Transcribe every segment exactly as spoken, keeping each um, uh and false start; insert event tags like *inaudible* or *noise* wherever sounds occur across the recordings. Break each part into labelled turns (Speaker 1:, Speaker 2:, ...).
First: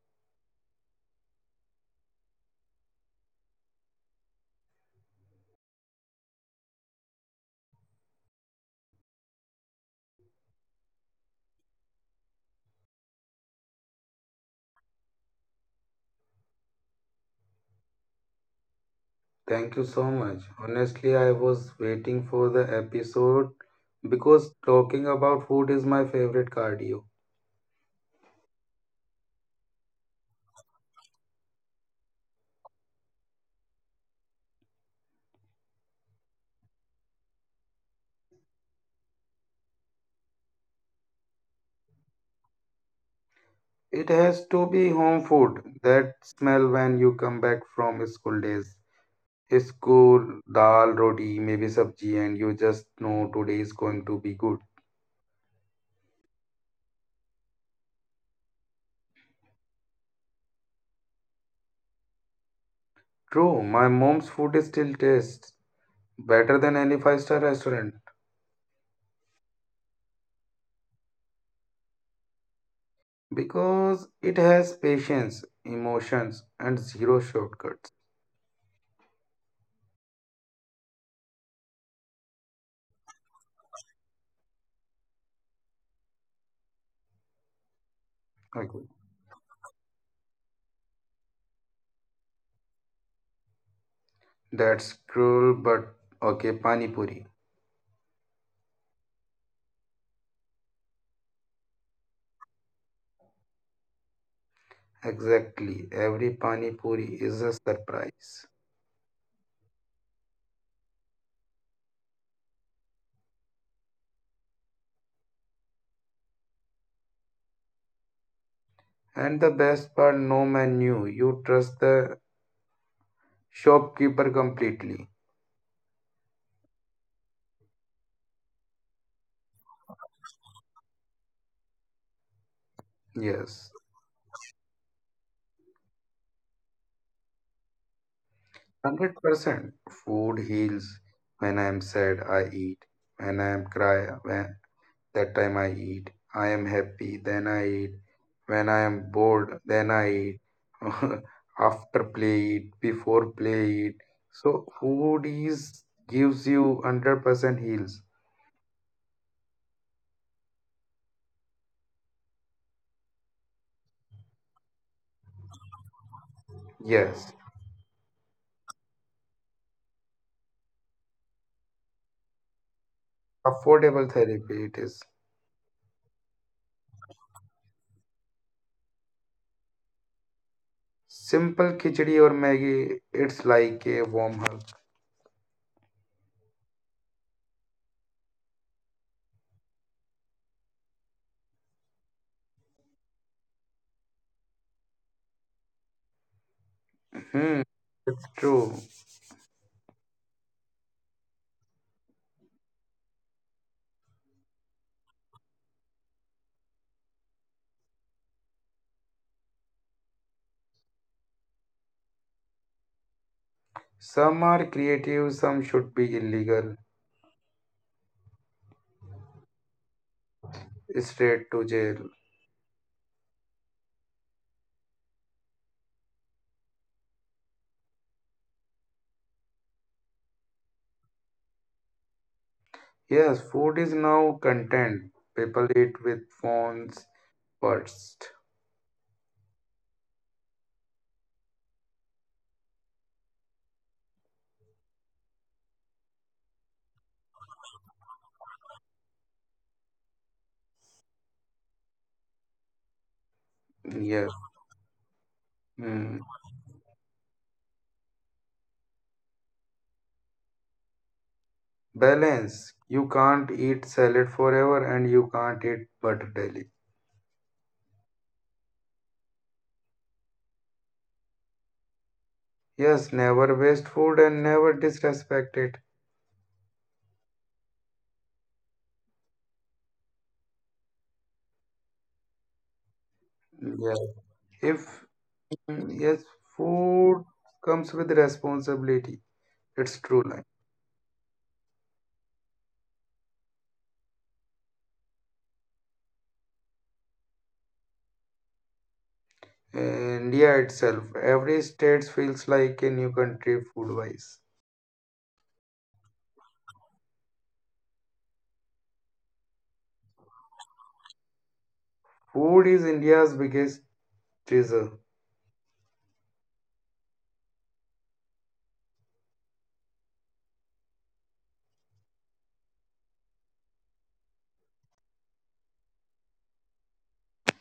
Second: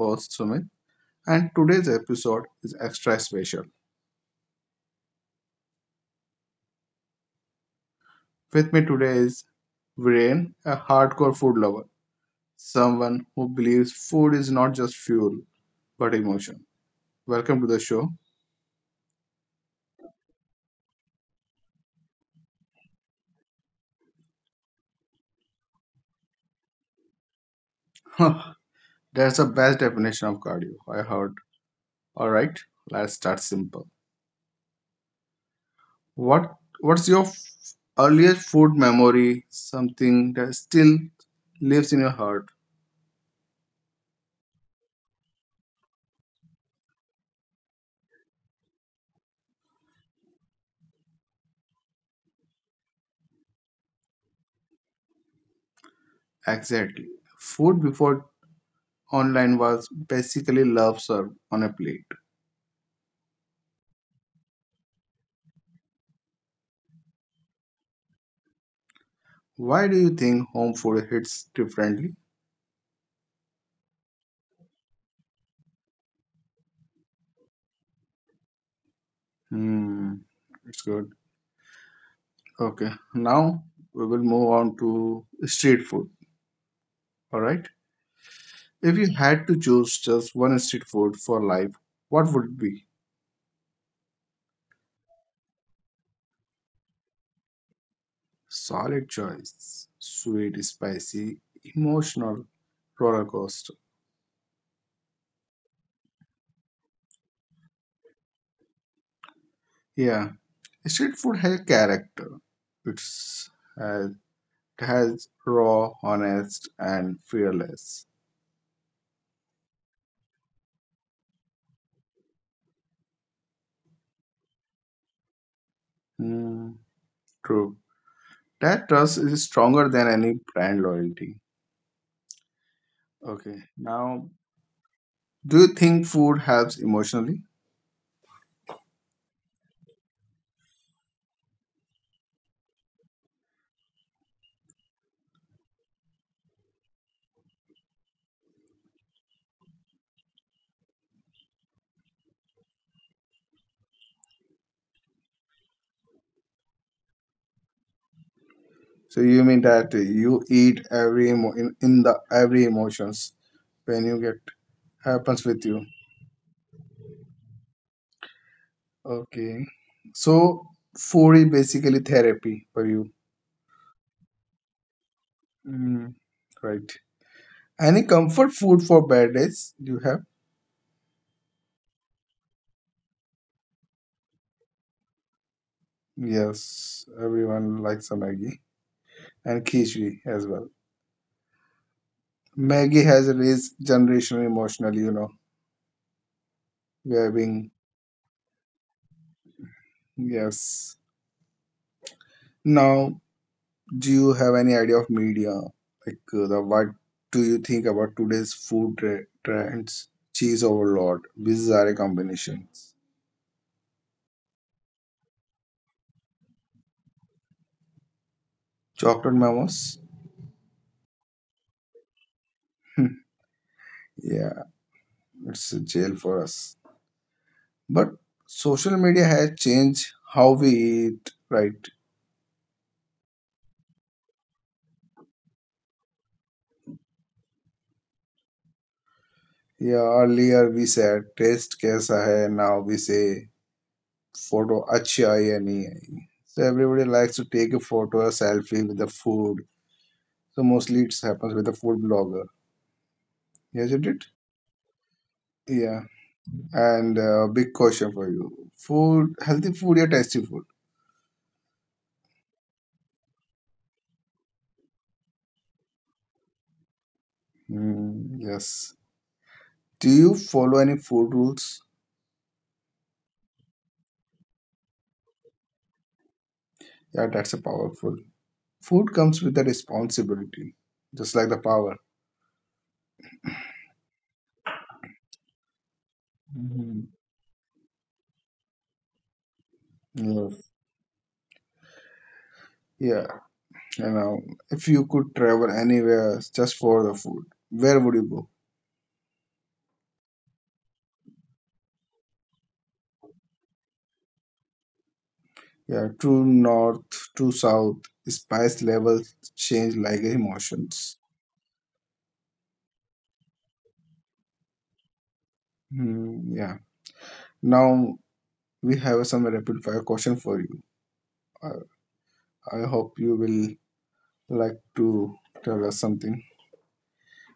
Speaker 1: host, Sumit, and today's episode is extra special. With me today is Viren, a hardcore food lover, someone who believes food is not just fuel, but emotion. Welcome to the show.
Speaker 2: Thank you so much. Honestly, I was waiting for the episode because talking about food is my favorite cardio.
Speaker 1: *laughs* That's the best definition of cardio I heard. All right, let's start simple. What What's your f- earliest food memory? Something that still lives in your heart.
Speaker 2: It has to be home food, that smell when you come back from school days. School, dal, roti, maybe sabji, and you just know today is going to be good.
Speaker 1: Exactly. Food before online was basically love served on a plate.
Speaker 2: True, my mom's food is still tastes better than any five-star restaurant
Speaker 1: Why do you think home food hits differently?
Speaker 2: because it has patience, emotions, and zero shortcuts.
Speaker 1: Hmm, it's good. Okay, now we will move on to street food. All right.
Speaker 2: Okay.
Speaker 1: If you had to choose just one street food for life, what would it be?
Speaker 2: That's cruel, but okay, Pani Puri.
Speaker 1: Solid choice. Sweet, spicy, emotional roller coaster.
Speaker 2: Exactly. Every Pani Puri is a surprise.
Speaker 1: Yeah, street food has character. It's uh, it has raw, honest, and fearless.
Speaker 2: And the best part, no menu. You trust the shopkeeper completely.
Speaker 1: Hmm, true. That trust is stronger than any brand loyalty. Okay.
Speaker 2: Yes,
Speaker 1: Now, do you think food helps emotionally?
Speaker 2: one hundred percent. Food heals. When I am sad, I eat. When I am cry, when that time I eat. I am happy, then I eat. When I am bored, then I eat. *laughs* After play eat, before play eat. So food is gives you one hundred percent heals.
Speaker 1: So you mean that you eat every emo- in, in the every emotions when you get happens with you?
Speaker 2: Yes,
Speaker 1: Okay. So food is basically therapy for you.
Speaker 2: affordable therapy it is.
Speaker 1: Mm, right. Any comfort food for bad days you have?
Speaker 2: Simple khichdi or maggi. It's like a warm hug.
Speaker 1: Yes, everyone likes a Maggie and khichdi as well. Maggie has raised generation emotionally, you know. We are
Speaker 2: Hmm,
Speaker 1: being
Speaker 2: true.
Speaker 1: yes. Now, do you have any idea of media? Like uh, the what do you think about today's food tre- trends? Cheese overload. Bizarre combinations.
Speaker 2: Some are creative, some should be illegal.
Speaker 1: Chocolate memos. *laughs*
Speaker 2: Straight to jail.
Speaker 1: Yeah. It's a jail for us. But social media has changed how we eat, right?
Speaker 2: Yes, food is now content. People eat with phones, first.
Speaker 1: Yeah, earlier we said taste kaisa hai. Now we say photo achhi aayi hai nahi aayi. So everybody likes to take a photo, a selfie with the food. So mostly it happens with the food blogger, isn't it?
Speaker 2: Yes.
Speaker 1: Yeah.
Speaker 2: Mm.
Speaker 1: And uh, big question for you: food, healthy food or tasty food?
Speaker 2: Balance. You can't eat salad forever and you can't eat butter daily.
Speaker 1: Mm, yes. Do you follow any food rules?
Speaker 2: Yes, never waste food and never disrespect it.
Speaker 1: Yeah, that's a powerful. Food comes with a responsibility, just like the power.
Speaker 2: Yes. If mm, yes,
Speaker 1: Hmm.
Speaker 2: food comes with responsibility. It's true line.
Speaker 1: Yes. Yeah, you know, if you could travel anywhere just for the food, where would you go?
Speaker 2: India itself, every state feels like a new country food-wise.
Speaker 1: Yeah, true north, true south, spice levels change like emotions.
Speaker 2: Food is India's biggest treasure.
Speaker 1: Hmm, yeah. Now we have some rapid fire question for you. I, I hope you will like to tell us something.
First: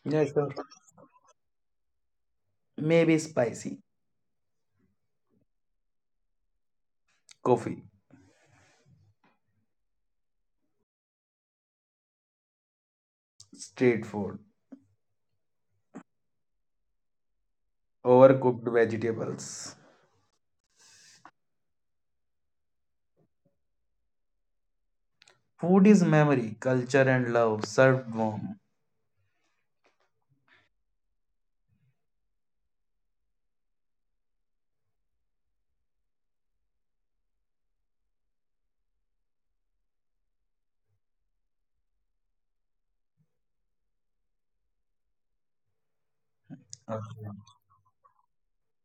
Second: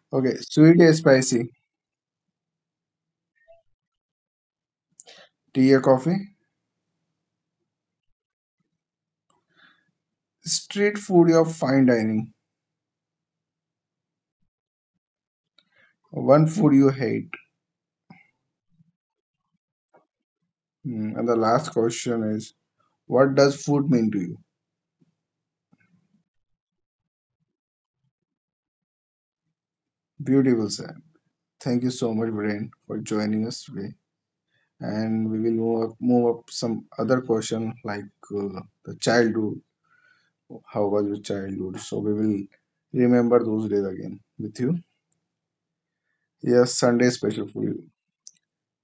Speaker 2: Yeah,
Speaker 1: Okay,
Speaker 2: sure.
Speaker 1: sweet or spicy?
Speaker 2: Maybe spicy
Speaker 1: Tea or coffee?
Speaker 2: coffee,
Speaker 1: Street food or fine dining?
Speaker 2: street food,
Speaker 1: One food you hate.
Speaker 2: overcooked vegetables.
Speaker 1: Mm. And the last question is, what does food mean to you?
Speaker 2: Food is memory, culture, and love served warm.
Speaker 1: Beautiful, Sam. Thank you so much, Brian, for joining us today. And we will move up, move up some other question like uh, the childhood. How was your childhood? So we will remember those days again with you. Yes, Sunday
Speaker 2: Okay.
Speaker 1: special for you.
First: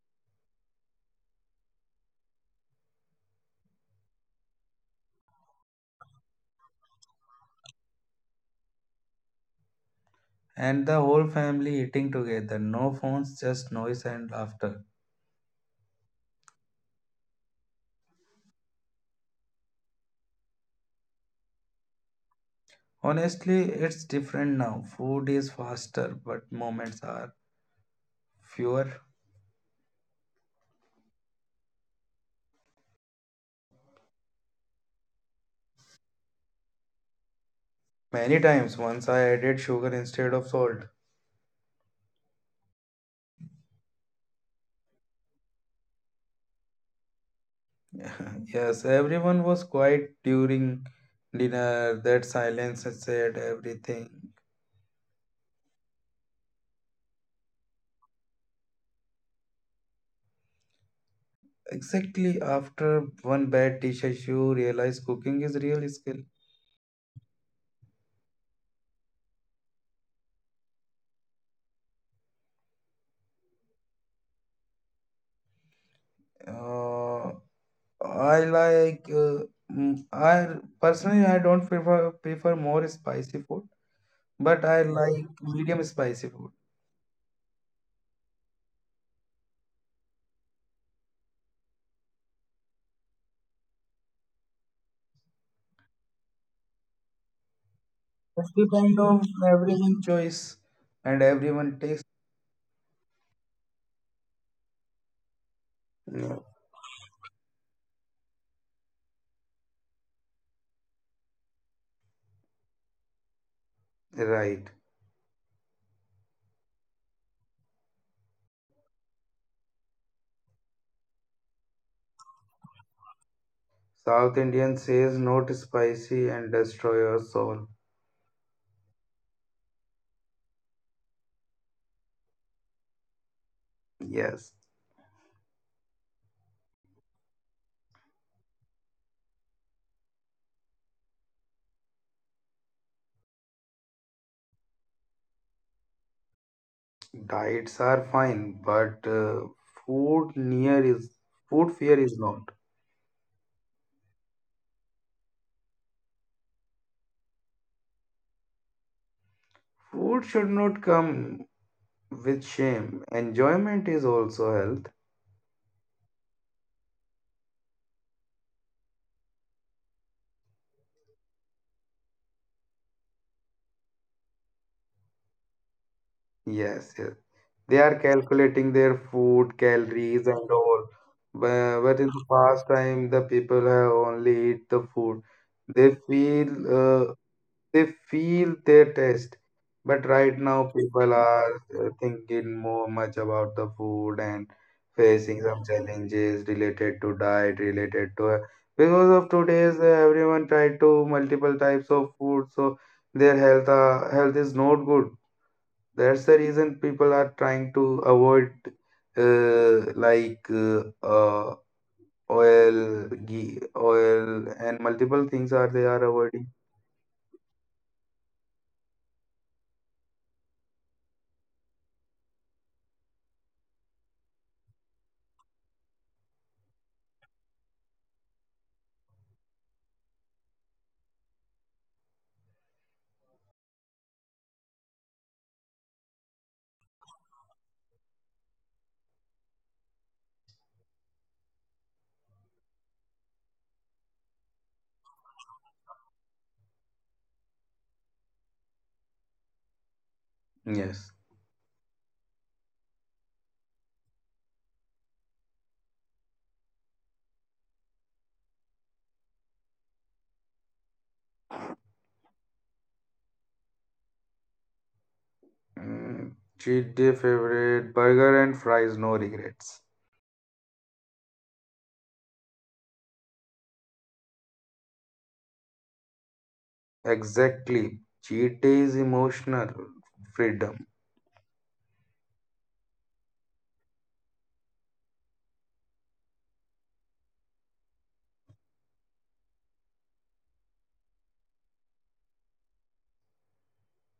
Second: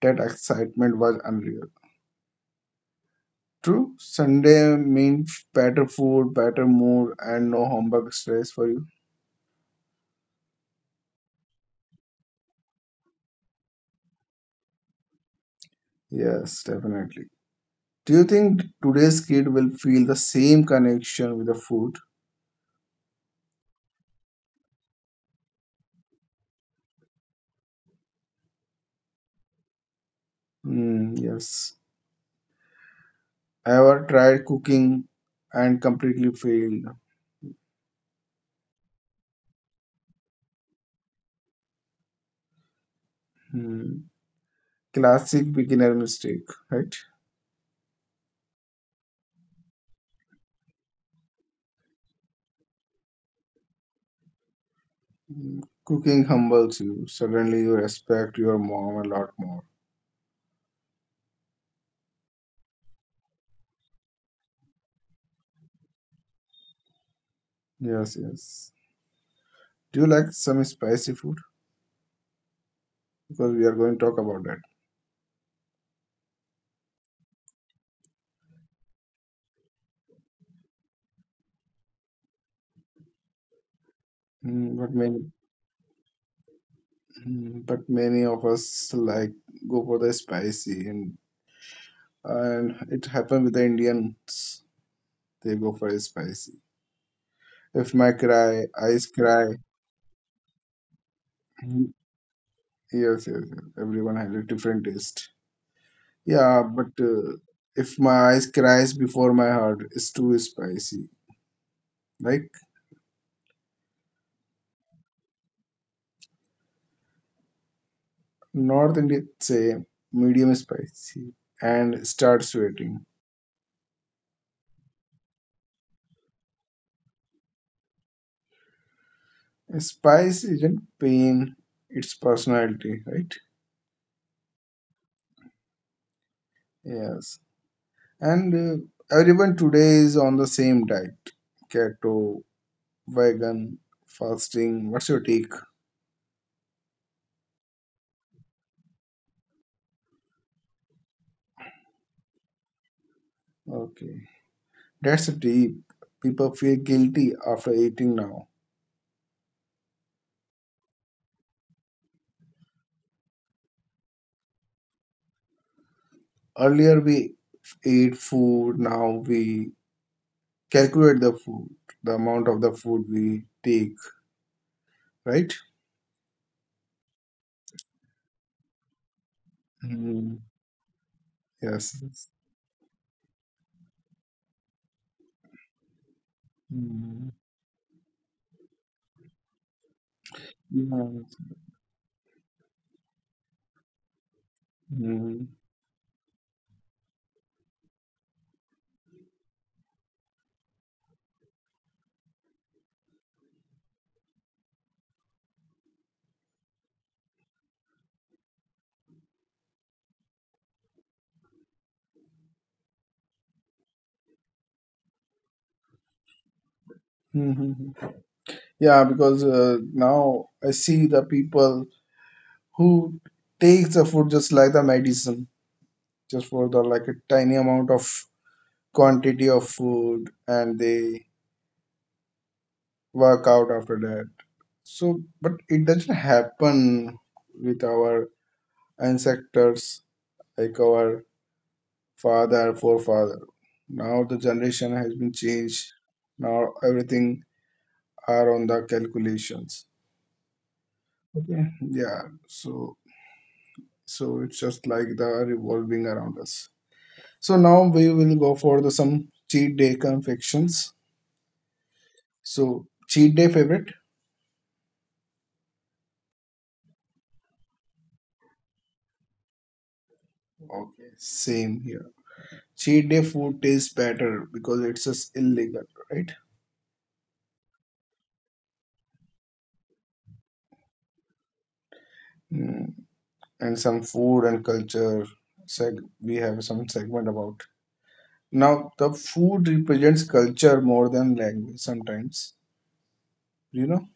Speaker 1: That excitement was unreal. True, Sunday means better food, better mood, and no homework stress for you.
Speaker 2: And the whole family eating together. No phones, just noise and laughter.
Speaker 1: Yes, definitely. Do you think today's kid will feel the same connection with the food?
Speaker 2: Honestly, it's different now. Food is faster, but moments are fewer.
Speaker 1: Hmm, yes. I ever tried cooking and completely failed.
Speaker 2: Many times, once I added sugar instead of salt.
Speaker 1: Hmm. Classic beginner mistake, right?
Speaker 2: *laughs* Yes, everyone was quiet during dinner. That silence said everything.
Speaker 1: Hmm. Cooking humbles you. Suddenly you respect your mom a lot more.
Speaker 2: Exactly after one bad dish, you realize cooking is real skill.
Speaker 1: Yes, yes. Do you like some spicy food? Because we are going to talk about that.
Speaker 2: Uh, I like. Uh, mm, I personally I don't prefer prefer more spicy food, but
Speaker 1: Mm,
Speaker 2: I
Speaker 1: but
Speaker 2: like
Speaker 1: many,
Speaker 2: medium spicy food.
Speaker 1: mm, but many of us like go for the spicy, and and it happened with the Indians. They go for spicy. If my
Speaker 2: It
Speaker 1: cry,
Speaker 2: depends
Speaker 1: eyes
Speaker 2: on
Speaker 1: cry.
Speaker 2: everyone choice and everyone
Speaker 1: Yes,
Speaker 2: taste.
Speaker 1: yes, yes. Everyone has a different taste.
Speaker 2: Yeah,
Speaker 1: Yeah, but uh, if my eyes cries before my heart, it's too spicy. Like
Speaker 2: right.
Speaker 1: North Indian say, medium spicy, and start sweating.
Speaker 2: South Indian says not spicy and destroy your soul.
Speaker 1: Spice isn't pain; it's personality, right?
Speaker 2: Yes,
Speaker 1: Yes. And uh, everyone today is on the same diet: keto, vegan, fasting. What's your take?
Speaker 2: diets are fine, but uh, food near is food fear is not.
Speaker 1: Okay. That's deep. People feel guilty after eating now.
Speaker 2: Food should not come with shame. Enjoyment is also health.
Speaker 1: Earlier we ate food, now we calculate the food, the amount of the food we take, right?
Speaker 2: Yes, yes. They are calculating their food, calories,
Speaker 1: Mm,
Speaker 2: and all. But, but
Speaker 1: yes.
Speaker 2: in the past time, the people have only eat the food. They feel uh,
Speaker 1: Mm,
Speaker 2: they feel their taste but right now
Speaker 1: yeah.
Speaker 2: people are uh, thinking more much about the food and facing
Speaker 1: Mm,
Speaker 2: some challenges related to diet related to uh, because of today's uh, everyone tried to multiple types of food so their health uh, health is not good, that's the reason people are trying to avoid uh, like uh, uh, oil ghee, oil and multiple things are they are avoiding.
Speaker 1: mhm. Yeah, because uh, now I see the people who takes the food just like the medicine, just for the like a tiny amount of quantity of food, and they work out after that. So, but it doesn't happen with our ancestors, like our father, forefather. Now the generation has been changed. Now everything are on the calculations.
Speaker 2: Yes.
Speaker 1: Okay. Yeah. So, so it's just like the revolving around us. So now we will go for the some cheat day confections. So cheat day favorite?
Speaker 2: Mm, cheat day favorite burger and fries, no regrets.
Speaker 1: Okay. Same here. Cheat day food tastes better because it's just illegal, right?
Speaker 2: Exactly. Cheat day is emotional freedom.
Speaker 1: Hmm. And some food and culture seg- we have some segment about now the food represents culture more than language sometimes you know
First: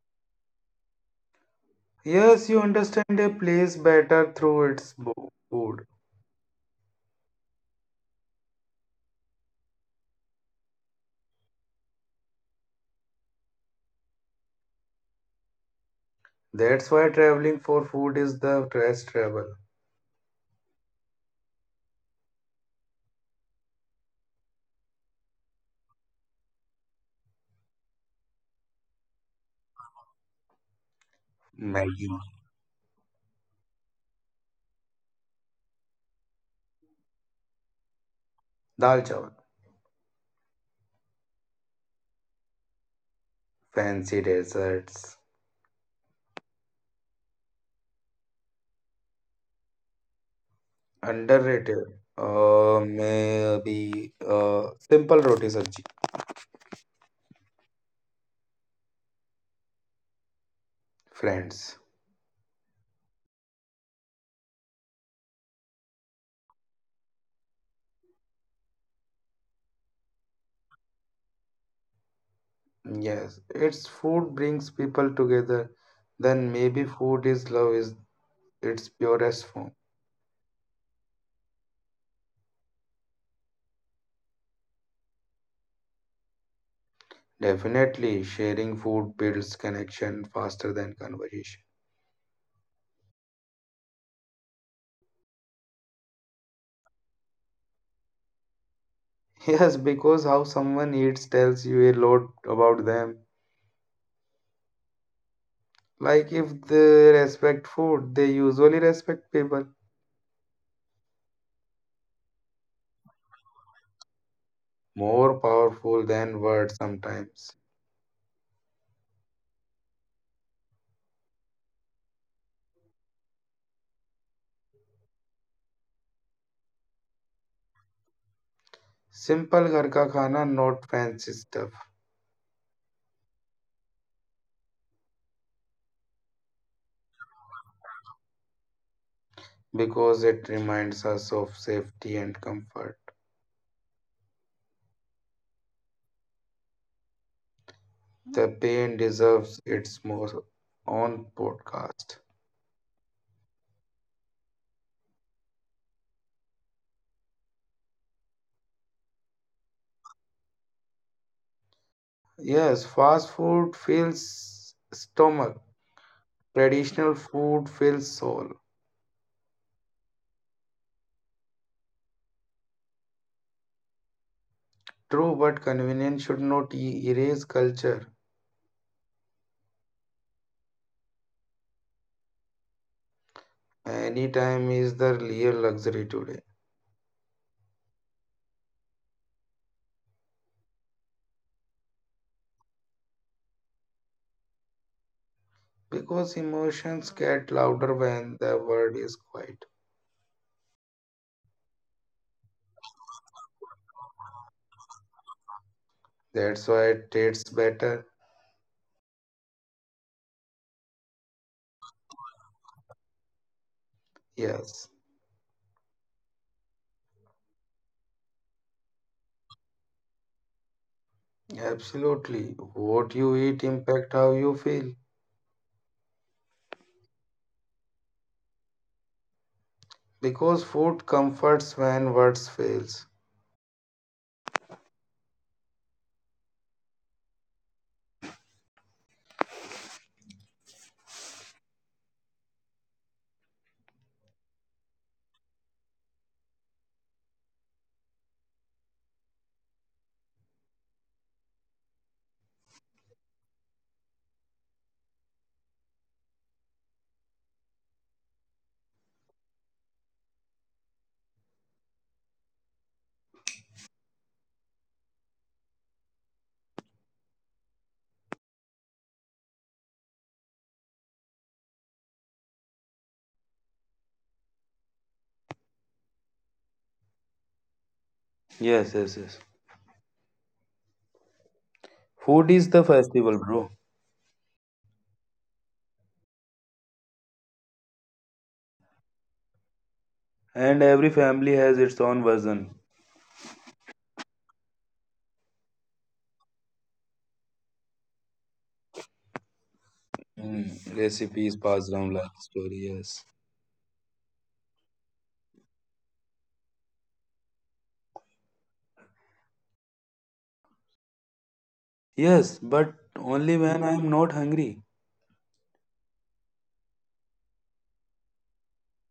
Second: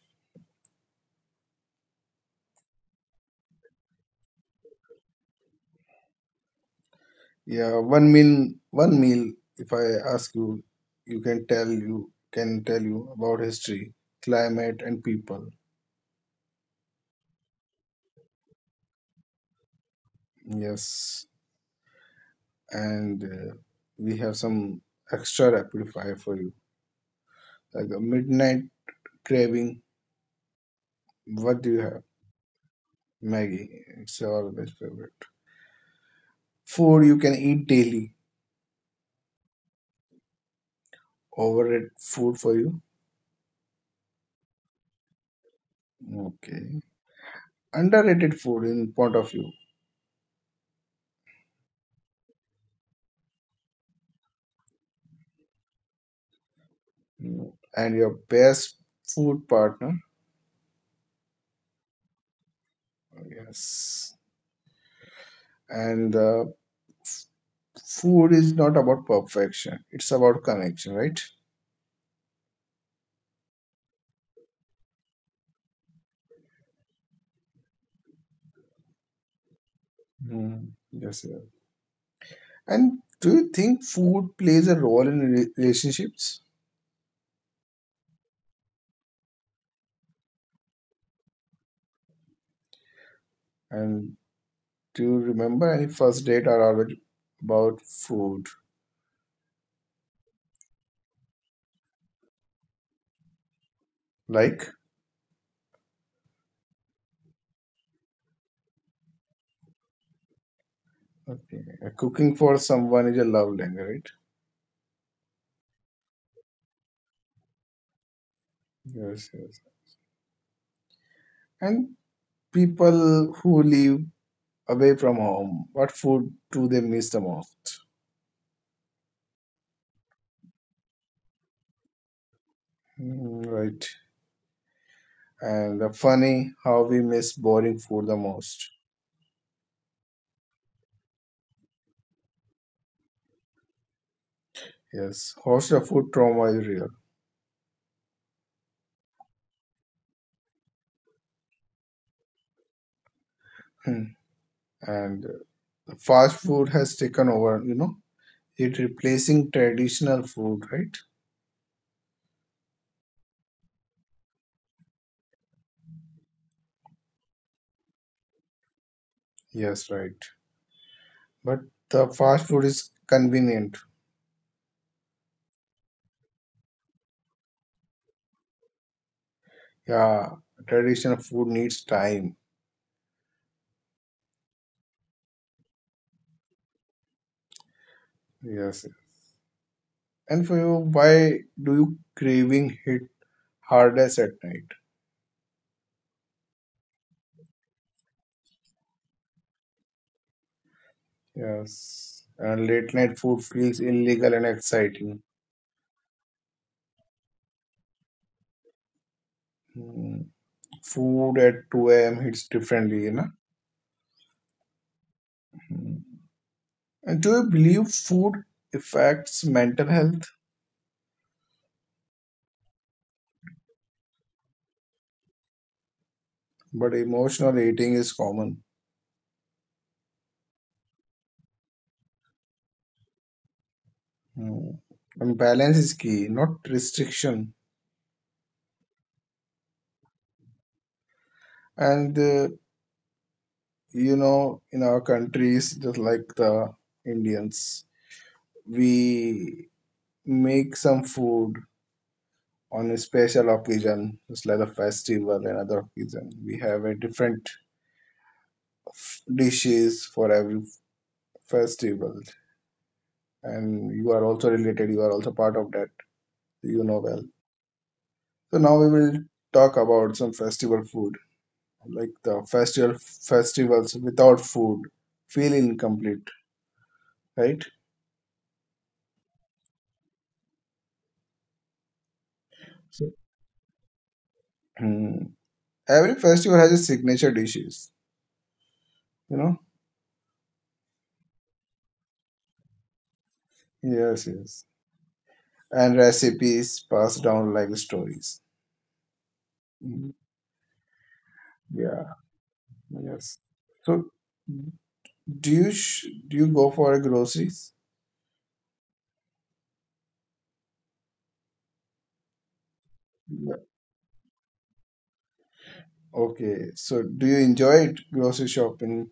Speaker 2: Yes, you understand a place better through its bo- food.
Speaker 1: yeah, one meal one meal if I ask you, you can tell you can tell you about history, climate, and people.
Speaker 2: That's why traveling for food is the best travel.
Speaker 1: Yes. And uh, we have some extra rapid fire for you, like a midnight craving. What do you have?
Speaker 2: Maggi,
Speaker 1: Maggie. It's your best favorite food you can eat daily.
Speaker 2: dal chawal,
Speaker 1: Overrated food for you?
Speaker 2: fancy desserts,
Speaker 1: Okay. Underrated food in point of view.
Speaker 2: underrated. Uh, maybe uh, simple roti sabji.
Speaker 1: Mm. And your best food partner?
Speaker 2: Friends.
Speaker 1: Yes. And uh, f- food is not about perfection. It's about connection, right?
Speaker 2: Yes, it's food brings people together. Then maybe food is love is its purest form.
Speaker 1: Mm. Yes, yes. And do you think food plays a role in re- relationships?
Speaker 2: Definitely, sharing food builds connection faster than conversation.
Speaker 1: And do you remember any first date or always about food?
Speaker 2: *laughs* Yes, because how someone eats tells you a lot about them.
Speaker 1: Like,
Speaker 2: Like if they respect food, they usually respect people.
Speaker 1: okay, uh, cooking for someone is a love language,
Speaker 2: More powerful than words sometimes.
Speaker 1: right? Yes, yes. And people who live away from home, what food do they miss the most?
Speaker 2: Simple ghar ka khana, not fancy stuff,
Speaker 1: Mm. Right. And the funny how we miss boring food the most.
Speaker 2: because it reminds us of safety and comfort.
Speaker 1: Yes, hostel food trauma is real.
Speaker 2: The pain deserves its most own podcast.
Speaker 1: Hmm. And the fast food has taken over, you know, it replacing traditional food, right?
Speaker 2: Yes, fast food fills stomach. Traditional food fills soul.
Speaker 1: Yes, right. But the fast food is convenient.
Speaker 2: True, but convenience should not e- erase culture.
Speaker 1: Yeah, traditional food needs time.
Speaker 2: Any time is the real luxury today.
Speaker 1: Yes. And for you, why do you craving hit hardest at night?
Speaker 2: Because emotions get louder when the world is quiet.
Speaker 1: Yes, and late night food feels illegal and exciting.
Speaker 2: That's why it tastes better.
Speaker 1: Hmm. Food at two a m hits differently, you know.
Speaker 2: Yes,
Speaker 1: Hmm. And do you believe food affects mental health?
Speaker 2: absolutely. What you eat impact how you feel.
Speaker 1: But emotional eating is common.
Speaker 2: Because food comforts when words fails.
Speaker 1: Hmm. And balance is key, not restriction. And uh, you know, in our countries, just like the Indians, we make some food on a special occasion, just like a festival, another occasion. We have a different f- dishes for every festival, and you are also related. You are also part of that. You know well. So now we will talk about some festival food, like the festival festivals without food feel incomplete, right?
Speaker 2: Yes, yes, yes. Food is the
Speaker 1: So
Speaker 2: festival, bro.
Speaker 1: hmm, every festival has a signature dishes. You know.
Speaker 2: And every family has its own version.
Speaker 1: Yes, yes. And recipes passed down like stories. Mm.
Speaker 2: Mm, recipes passed
Speaker 1: Yeah.
Speaker 2: down like story, yes.
Speaker 1: Yes. So, do you sh do you go for groceries?
Speaker 2: Yes, but
Speaker 1: Yeah.
Speaker 2: only when I'm not hungry.
Speaker 1: Okay. So, do you enjoy it, grocery shopping?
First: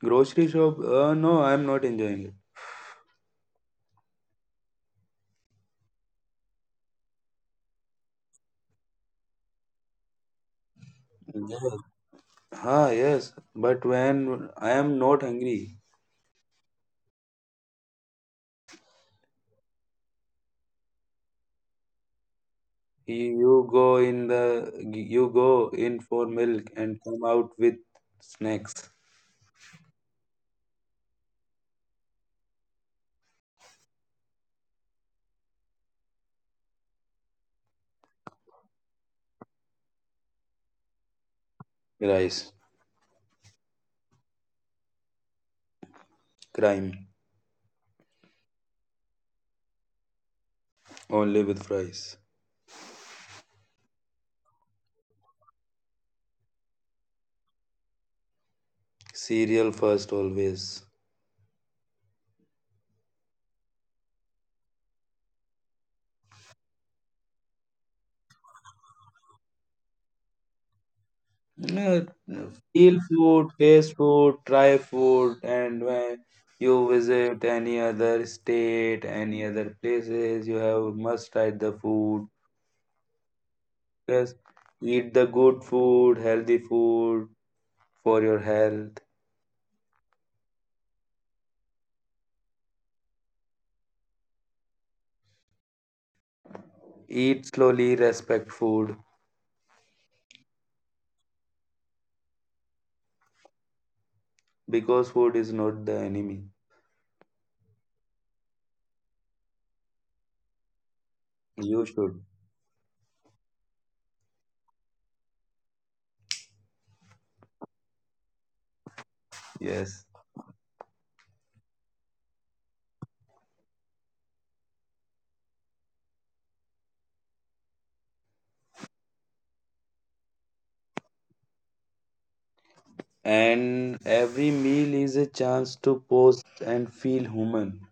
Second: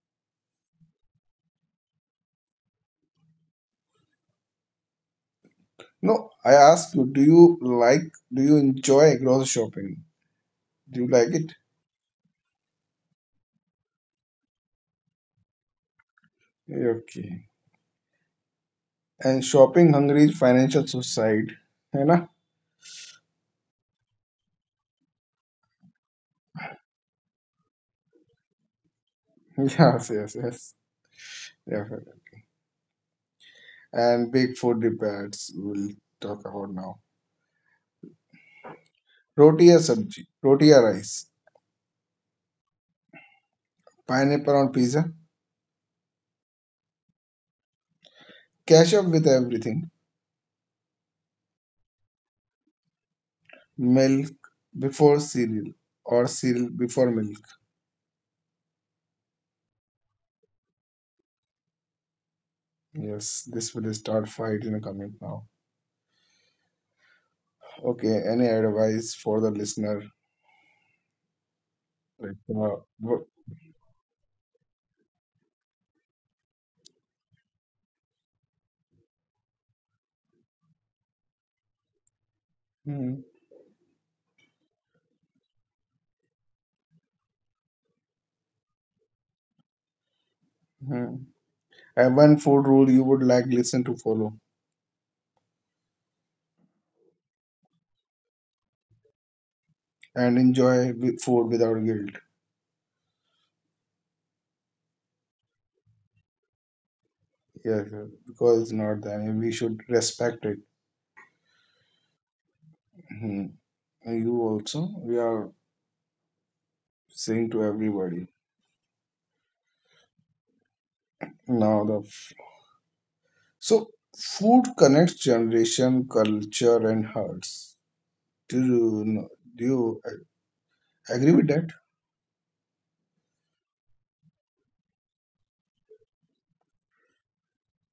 Speaker 2: Grocery shop, uh, no, I'm not enjoying it.
Speaker 1: No, I ask you, do you like, do you enjoy grocery shopping? Do you like it?
Speaker 2: Yes. Ah, yes, but when I am not hungry,
Speaker 1: Okay. And shopping hungry financial suicide, है ना?
Speaker 2: you you go in the you go in for milk and come out with snacks.
Speaker 1: *laughs* Yes, yes, yes. Definitely. And big food repairats we'll talk about now. Roti or sabji, roti or rice,
Speaker 2: Rice,
Speaker 1: pineapple on pizza.
Speaker 2: crime,
Speaker 1: Cash up with everything.
Speaker 2: only with fries.
Speaker 1: Milk before cereal or cereal before milk.
Speaker 2: Cereal first always.
Speaker 1: Yes, this will start fight in a comment now. Okay, any advice for the listener?
Speaker 2: Uh,
Speaker 1: Like, uh,
Speaker 2: feel
Speaker 1: wh-
Speaker 2: food, taste food, try food, and when you visit any other state, any other places, you have must try the food.
Speaker 1: hmm,
Speaker 2: Yes, eat the good food, healthy food for your health.
Speaker 1: hmm. And one food rule you would like listen to follow
Speaker 2: Eat slowly, respect food
Speaker 1: and enjoy wi- food without guilt.
Speaker 2: because food is not the enemy.
Speaker 1: Yes, yes, because it's not that we should respect it.
Speaker 2: You should,
Speaker 1: Hmm. And you also, we are saying to everybody.
Speaker 2: yes.
Speaker 1: Now the f- so food connects generation, culture, and hearts. Do you, do you agree with that?
Speaker 2: And every meal is a chance to pause and feel human.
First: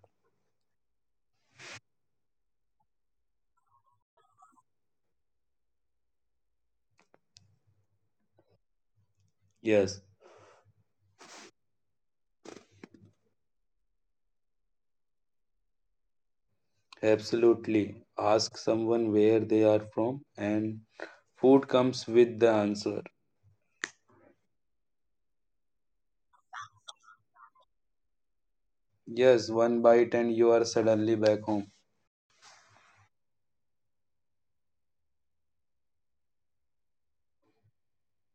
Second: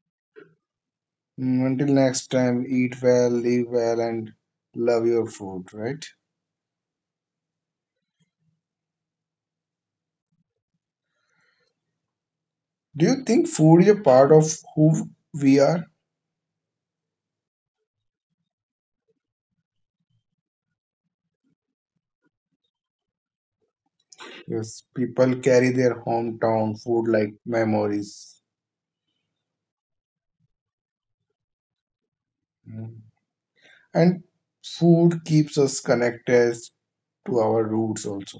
Speaker 1: Mm. Until next time, eat well, live well, and love your food, right?
Speaker 2: Yes.
Speaker 1: Do you think food is a part of who we are?
Speaker 2: Absolutely. Ask someone where they are from, and food comes with the answer.
Speaker 1: Yes, people carry their hometown food like memories.
Speaker 2: Yes, one bite and you are suddenly back home.
Speaker 1: Mm. And food keeps us connected to our roots also.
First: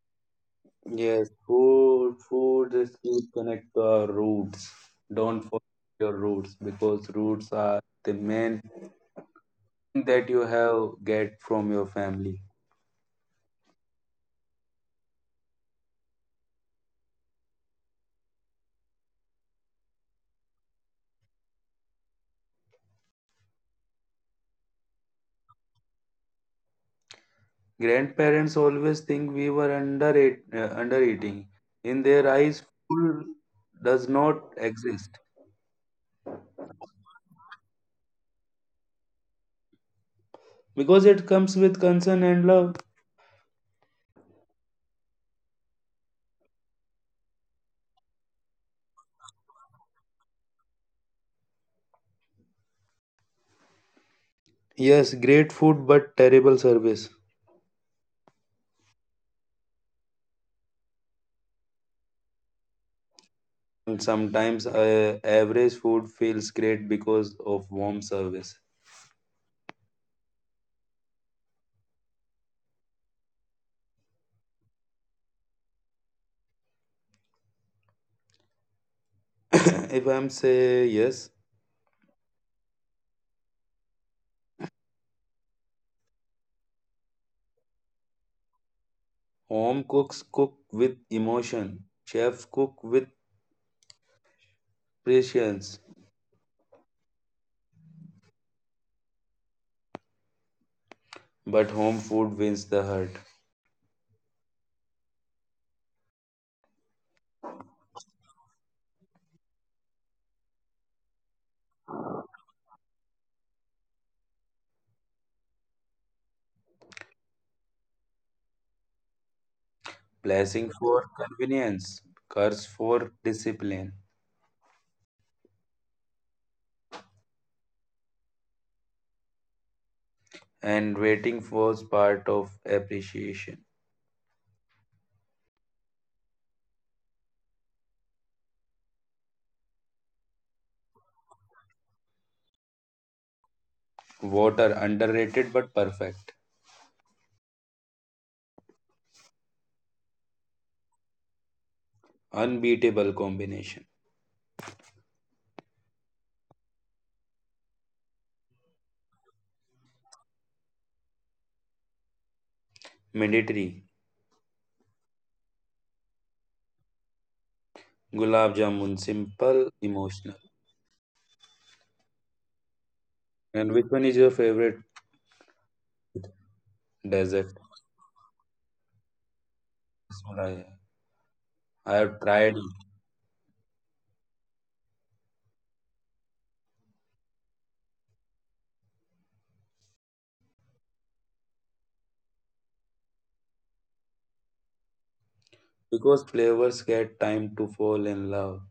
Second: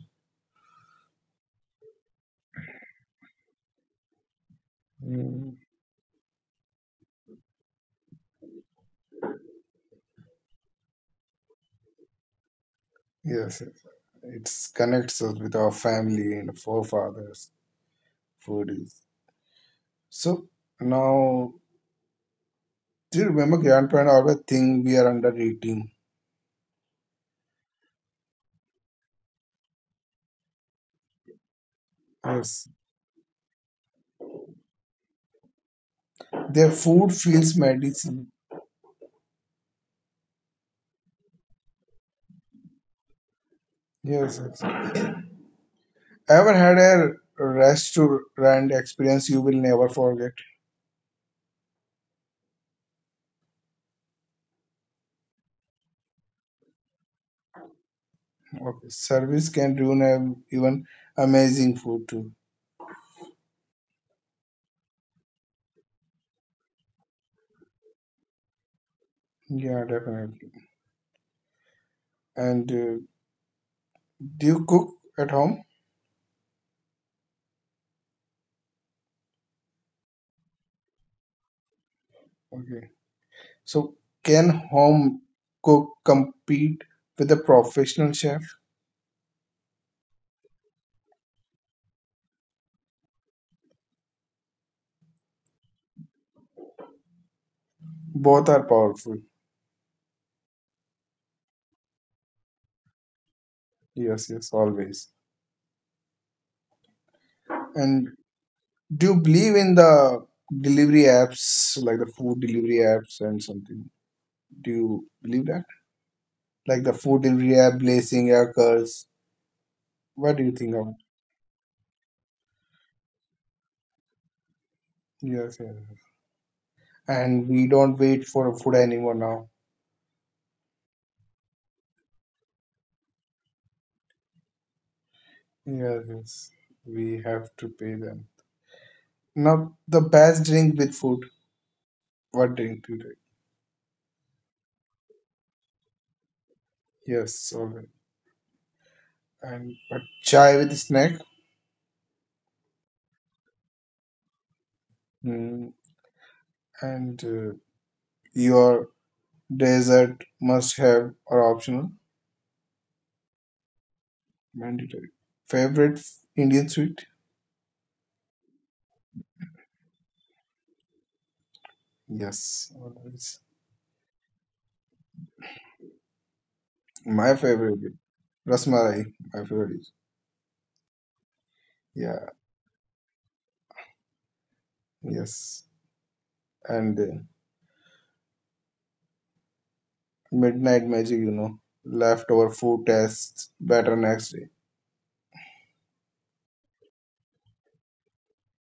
Speaker 2: Yes, food, food is keep connect to our roots. Don't
Speaker 1: Mm.
Speaker 2: forget your roots because roots are the main thing that you have get from your family.
Speaker 1: Yes, it connects us with our family and forefathers. Food is. So now, do you remember grandparents always think we are under eating?
Speaker 2: Grandparents always think we were under eat, uh, under eating. In their eyes,
Speaker 1: Yes.
Speaker 2: food does not exist
Speaker 1: Their food feels medicine.
Speaker 2: because it comes with concern and love.
Speaker 1: Yes, yes. Ever had a restaurant experience you will never forget?
Speaker 2: Yes, great food but terrible service.
Speaker 1: Okay. Service can ruin a, even amazing food too.
Speaker 2: And sometimes uh, average food feels great because of warm service.
Speaker 1: Yeah, definitely. And uh, do you cook at home?
Speaker 2: *coughs* If I'm say yes,
Speaker 1: Okay. So can home cook compete with a professional chef?
Speaker 2: home cooks cook with emotion, chef cook with patience,
Speaker 1: Both are powerful.
Speaker 2: but home food wins the heart.
Speaker 1: Yes, yes, always. And do you believe in the delivery apps, like the food delivery apps and something? Do you believe that? Like the food delivery app, blazing curse. What do you
Speaker 2: Blessing
Speaker 1: think of it?
Speaker 2: for convenience, curse for discipline,
Speaker 1: Yes, yes, yes. And we don't wait for food anymore now.
Speaker 2: and waiting was part of appreciation.
Speaker 1: Yes, yes. We have to pay them. Now, the best drink with food. What drink do you take?
Speaker 2: Water underrated but perfect,
Speaker 1: Yes, all right. And but chai with snack.
Speaker 2: unbeatable combination.
Speaker 1: Mm, and uh, your dessert must have or optional.
Speaker 2: Military
Speaker 1: Mandatory. Favorite Indian sweet?
Speaker 2: Gulab jamun, simple, emotional.
Speaker 1: Yes, always.
Speaker 2: And which one is your favorite
Speaker 1: My
Speaker 2: dessert?
Speaker 1: favorite is Rasmalai. My favorite is-
Speaker 2: Rasmalai. I have
Speaker 1: yeah,
Speaker 2: tried it
Speaker 1: yes. And uh, midnight magic, you know, leftover food tastes better next day.
Speaker 2: because flavors get time to fall in love.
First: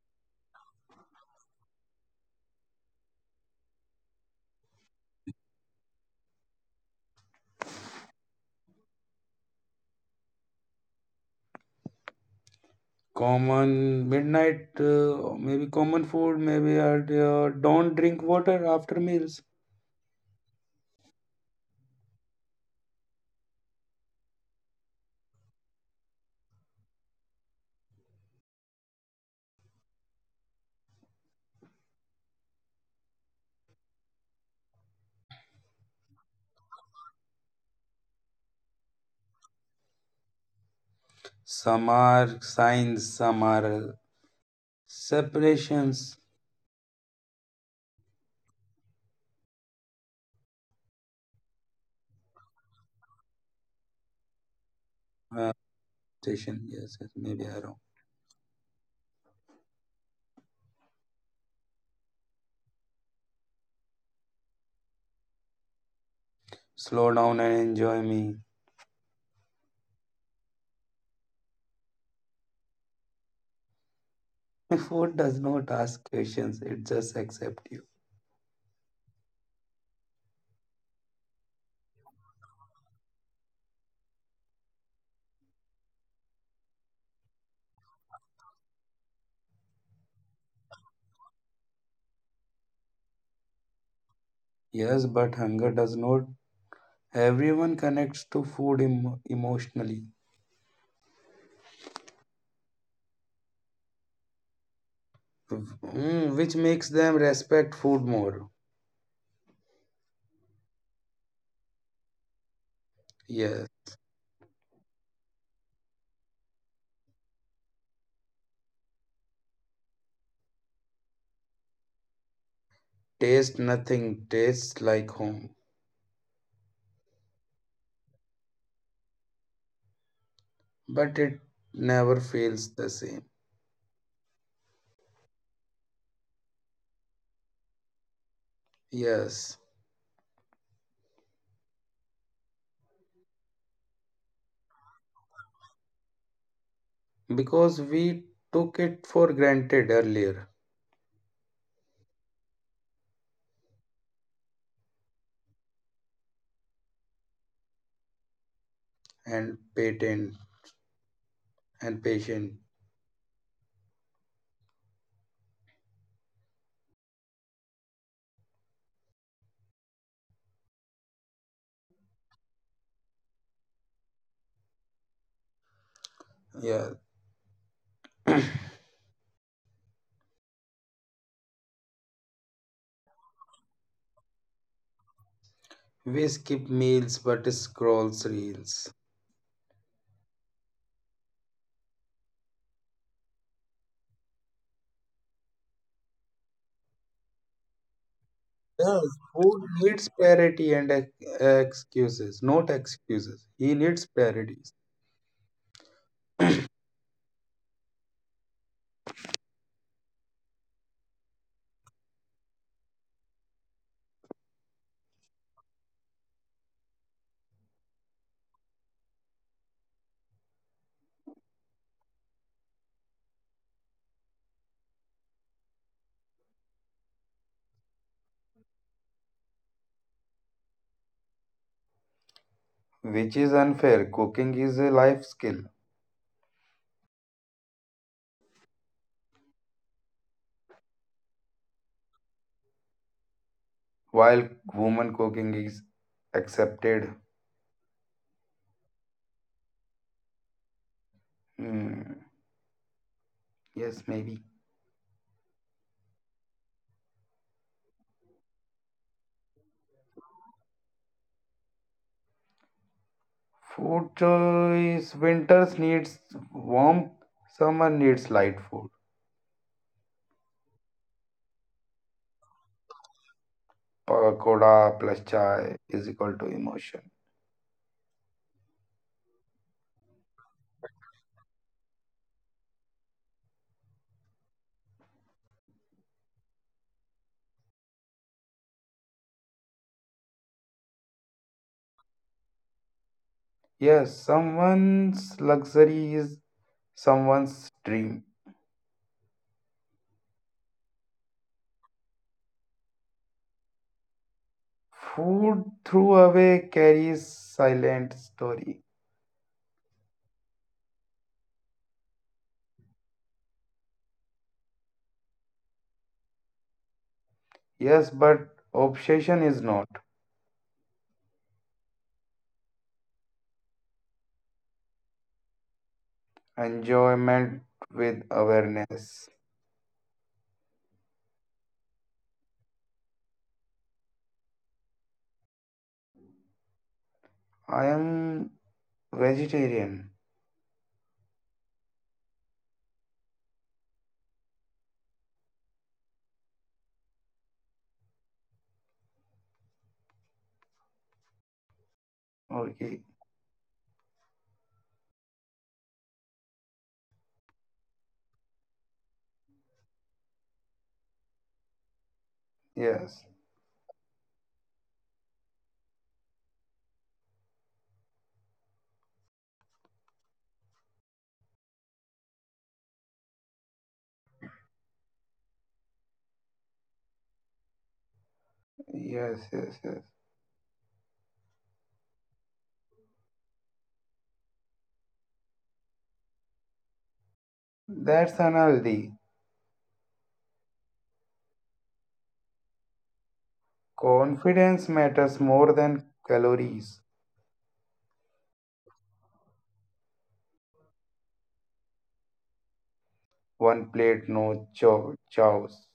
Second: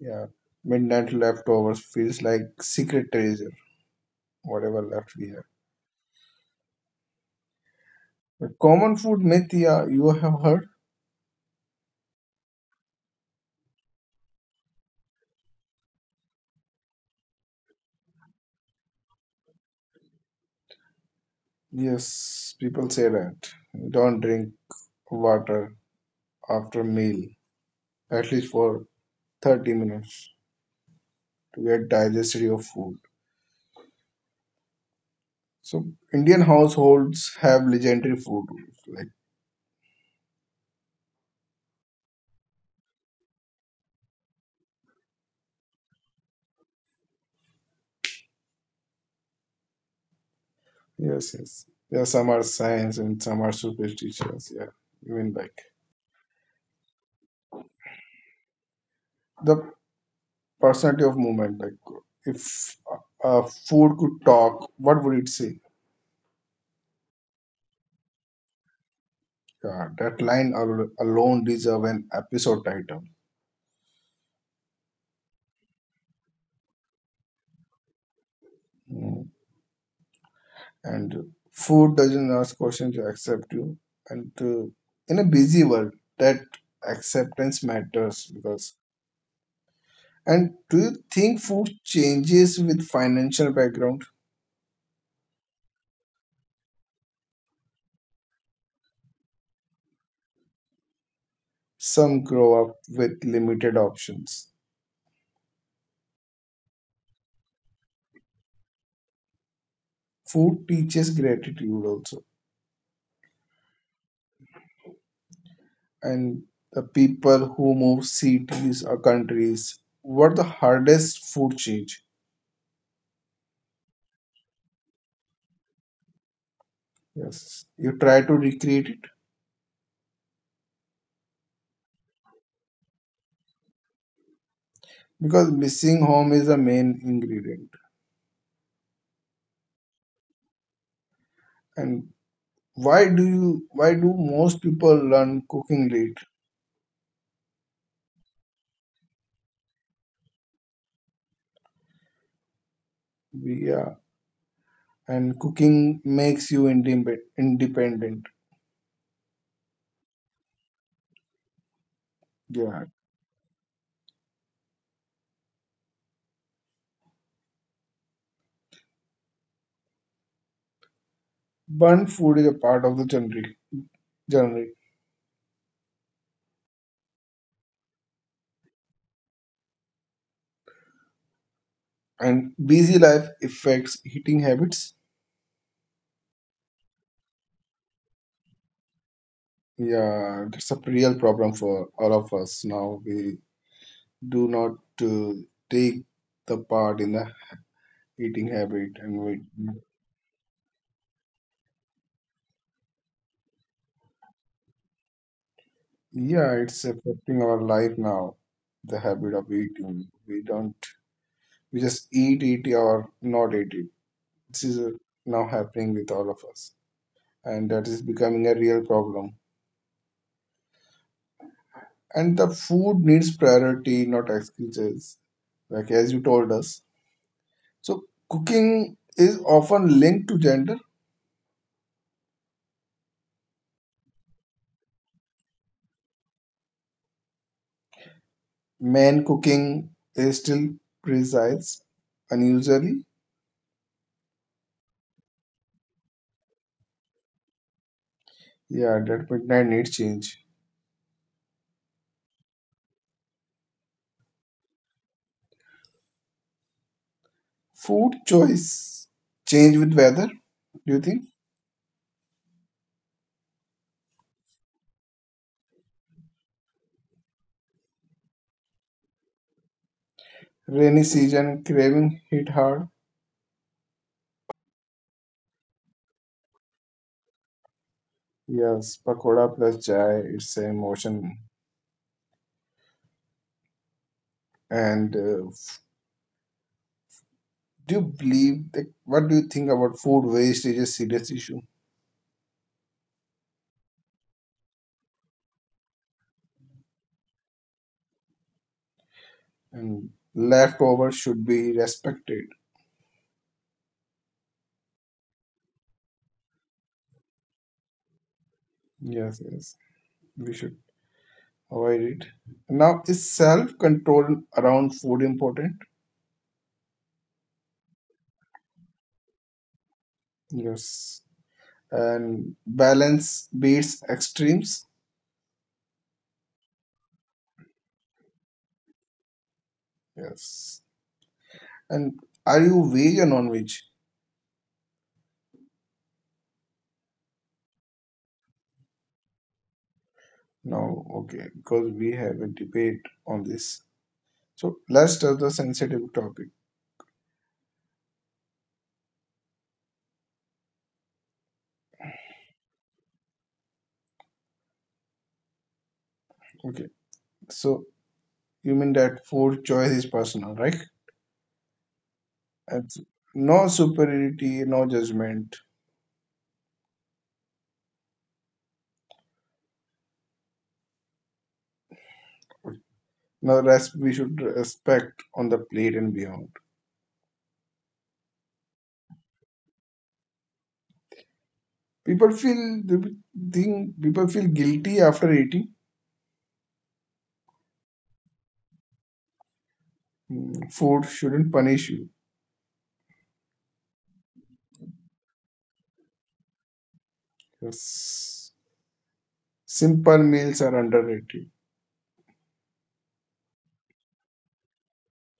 Speaker 1: Yeah, midnight leftovers feels like secret treasure, whatever left we have. The common food myth, yeah, you have heard?
Speaker 2: Common midnight, uh, maybe common food, maybe uh, uh, don't drink water after meals.
Speaker 1: Yes, people say that. Don't drink water after meal, at least for thirty minutes to get digested your food. So Indian households have legendary food rules. Like
Speaker 2: Some are signs, some are uh, separations.
Speaker 1: yes, yes. Yeah, some are science and some are superstitious. Yeah, even
Speaker 2: Uh,
Speaker 1: like
Speaker 2: station, yes, yes, maybe I wrong.
Speaker 1: the personality of movement. Like if a a food could talk, what would it say?
Speaker 2: Slow down and enjoy me.
Speaker 1: Yeah, that line al- alone deserve an episode title.
Speaker 2: *laughs* Food does not ask questions; it just accepts you.
Speaker 1: Mm. And food doesn't ask questions to accept you. And uh, in a busy world, that acceptance matters because and do you think food changes with financial background?
Speaker 2: Yes, but hunger does not. Everyone connects to food em- emotionally.
Speaker 1: Some grow up with limited options.
Speaker 2: Mm, which makes them respect food more.
Speaker 1: Food teaches gratitude also.
Speaker 2: Yes,
Speaker 1: And the people who move cities or countries, what the hardest food change?
Speaker 2: taste nothing tastes like home,
Speaker 1: Yes. You try to recreate it
Speaker 2: but it never feels the same.
Speaker 1: because missing home is the main ingredient.
Speaker 2: Yes,
Speaker 1: And why do you why do most people learn cooking late?
Speaker 2: because we took it for granted earlier
Speaker 1: Yeah. And cooking makes you indep- independent.
Speaker 2: and patent and patient.
Speaker 1: Yeah, burnt food is a part of the genre, genre
Speaker 2: Yeah,
Speaker 1: and busy life affects eating habits.
Speaker 2: we skip meals but scrolls reels.
Speaker 1: Yeah, that's a real problem for all of us now. We do not uh, take the part in the eating habit,
Speaker 2: Yeah,
Speaker 1: and we,
Speaker 2: who needs parity and ex- excuses? Not excuses. He needs parities,
Speaker 1: yeah, it's affecting our life now. The habit of eating, we don't, we just eat, eat, or not eat it. This is uh, now happening with all of us, and that is becoming a real problem. And the food needs priority, not excuses like as you told us. So cooking is often linked to gender.
Speaker 2: which is unfair. Cooking is a life skill,
Speaker 1: Man cooking is still presides unusually.
Speaker 2: while woman cooking is accepted.
Speaker 1: Yeah, that midnight need change.
Speaker 2: Hmm, yes, maybe.
Speaker 1: Food choice change with weather. Do you think
Speaker 2: Food choice winters needs warmth, summer needs light food.
Speaker 1: rainy season craving hit hard?
Speaker 2: Pakoda plus chai is equal to emotion.
Speaker 1: Yes, pakoda plus chai. It's an emotion. And uh, f- do you believe that? What do you think about food waste is a serious issue
Speaker 2: Yes, someone's luxury is someone's dream.
Speaker 1: and leftover should be respected?
Speaker 2: Food through away carries silent story.
Speaker 1: Yes, yes. We should avoid it. Now, is self control around food important?
Speaker 2: Yes, but obsession is not.
Speaker 1: Yes. And balance beats extremes?
Speaker 2: Enjoyment with awareness.
Speaker 1: Yes. And are you veg or non veg?
Speaker 2: I am vegetarian.
Speaker 1: No, okay, because we have a debate on this. So let's touch the sensitive topic.
Speaker 2: Okay.
Speaker 1: Okay, so you mean that food choice is personal, right?
Speaker 2: Yes.
Speaker 1: And no superiority, no judgment, no rest. We should respect on the plate and beyond.
Speaker 2: Yes, yes, yes.
Speaker 1: People feel they think people feel guilty after eating.
Speaker 2: That's unhealthy.
Speaker 1: Mm. Food shouldn't punish you.
Speaker 2: Confidence matters more than calories.
Speaker 1: Yes. Simple meals are underrated.
Speaker 2: One plate, no chow chows.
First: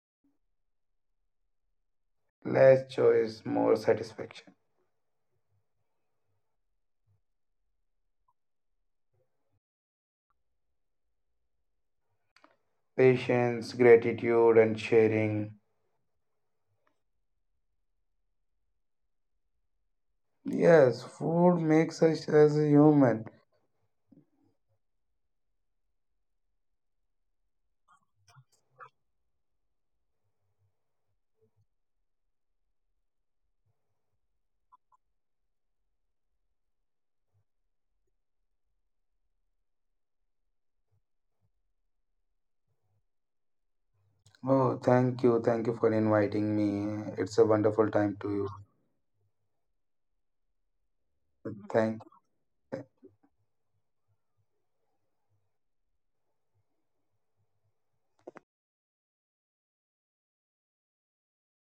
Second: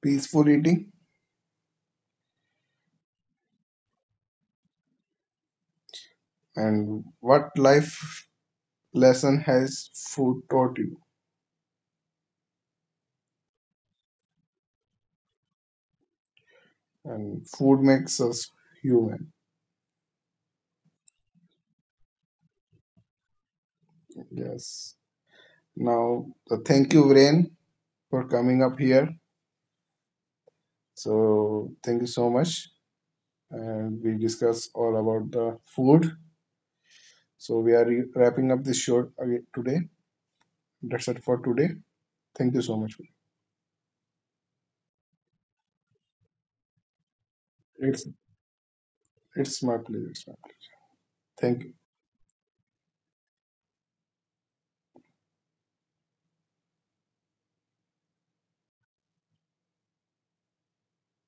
Speaker 1: Peaceful eating
Speaker 2: Less choice, more satisfaction.
Speaker 1: and what life lesson has food taught you?
Speaker 2: Patience, gratitude, and sharing.
Speaker 1: And food makes us human.
Speaker 2: Yes, food makes us as a human.
Speaker 1: Yes. Now, uh, thank you, Rain, for coming up here. So, thank you so much. And we discuss all about the food. So, we are re- wrapping up this show again today. That's it for today. Thank you so much.
Speaker 2: Oh, thank you. Thank you for inviting me. It's a wonderful time
Speaker 1: It's
Speaker 2: to you.
Speaker 1: it's my pleasure. It's my pleasure. Thank you.
Speaker 2: Thank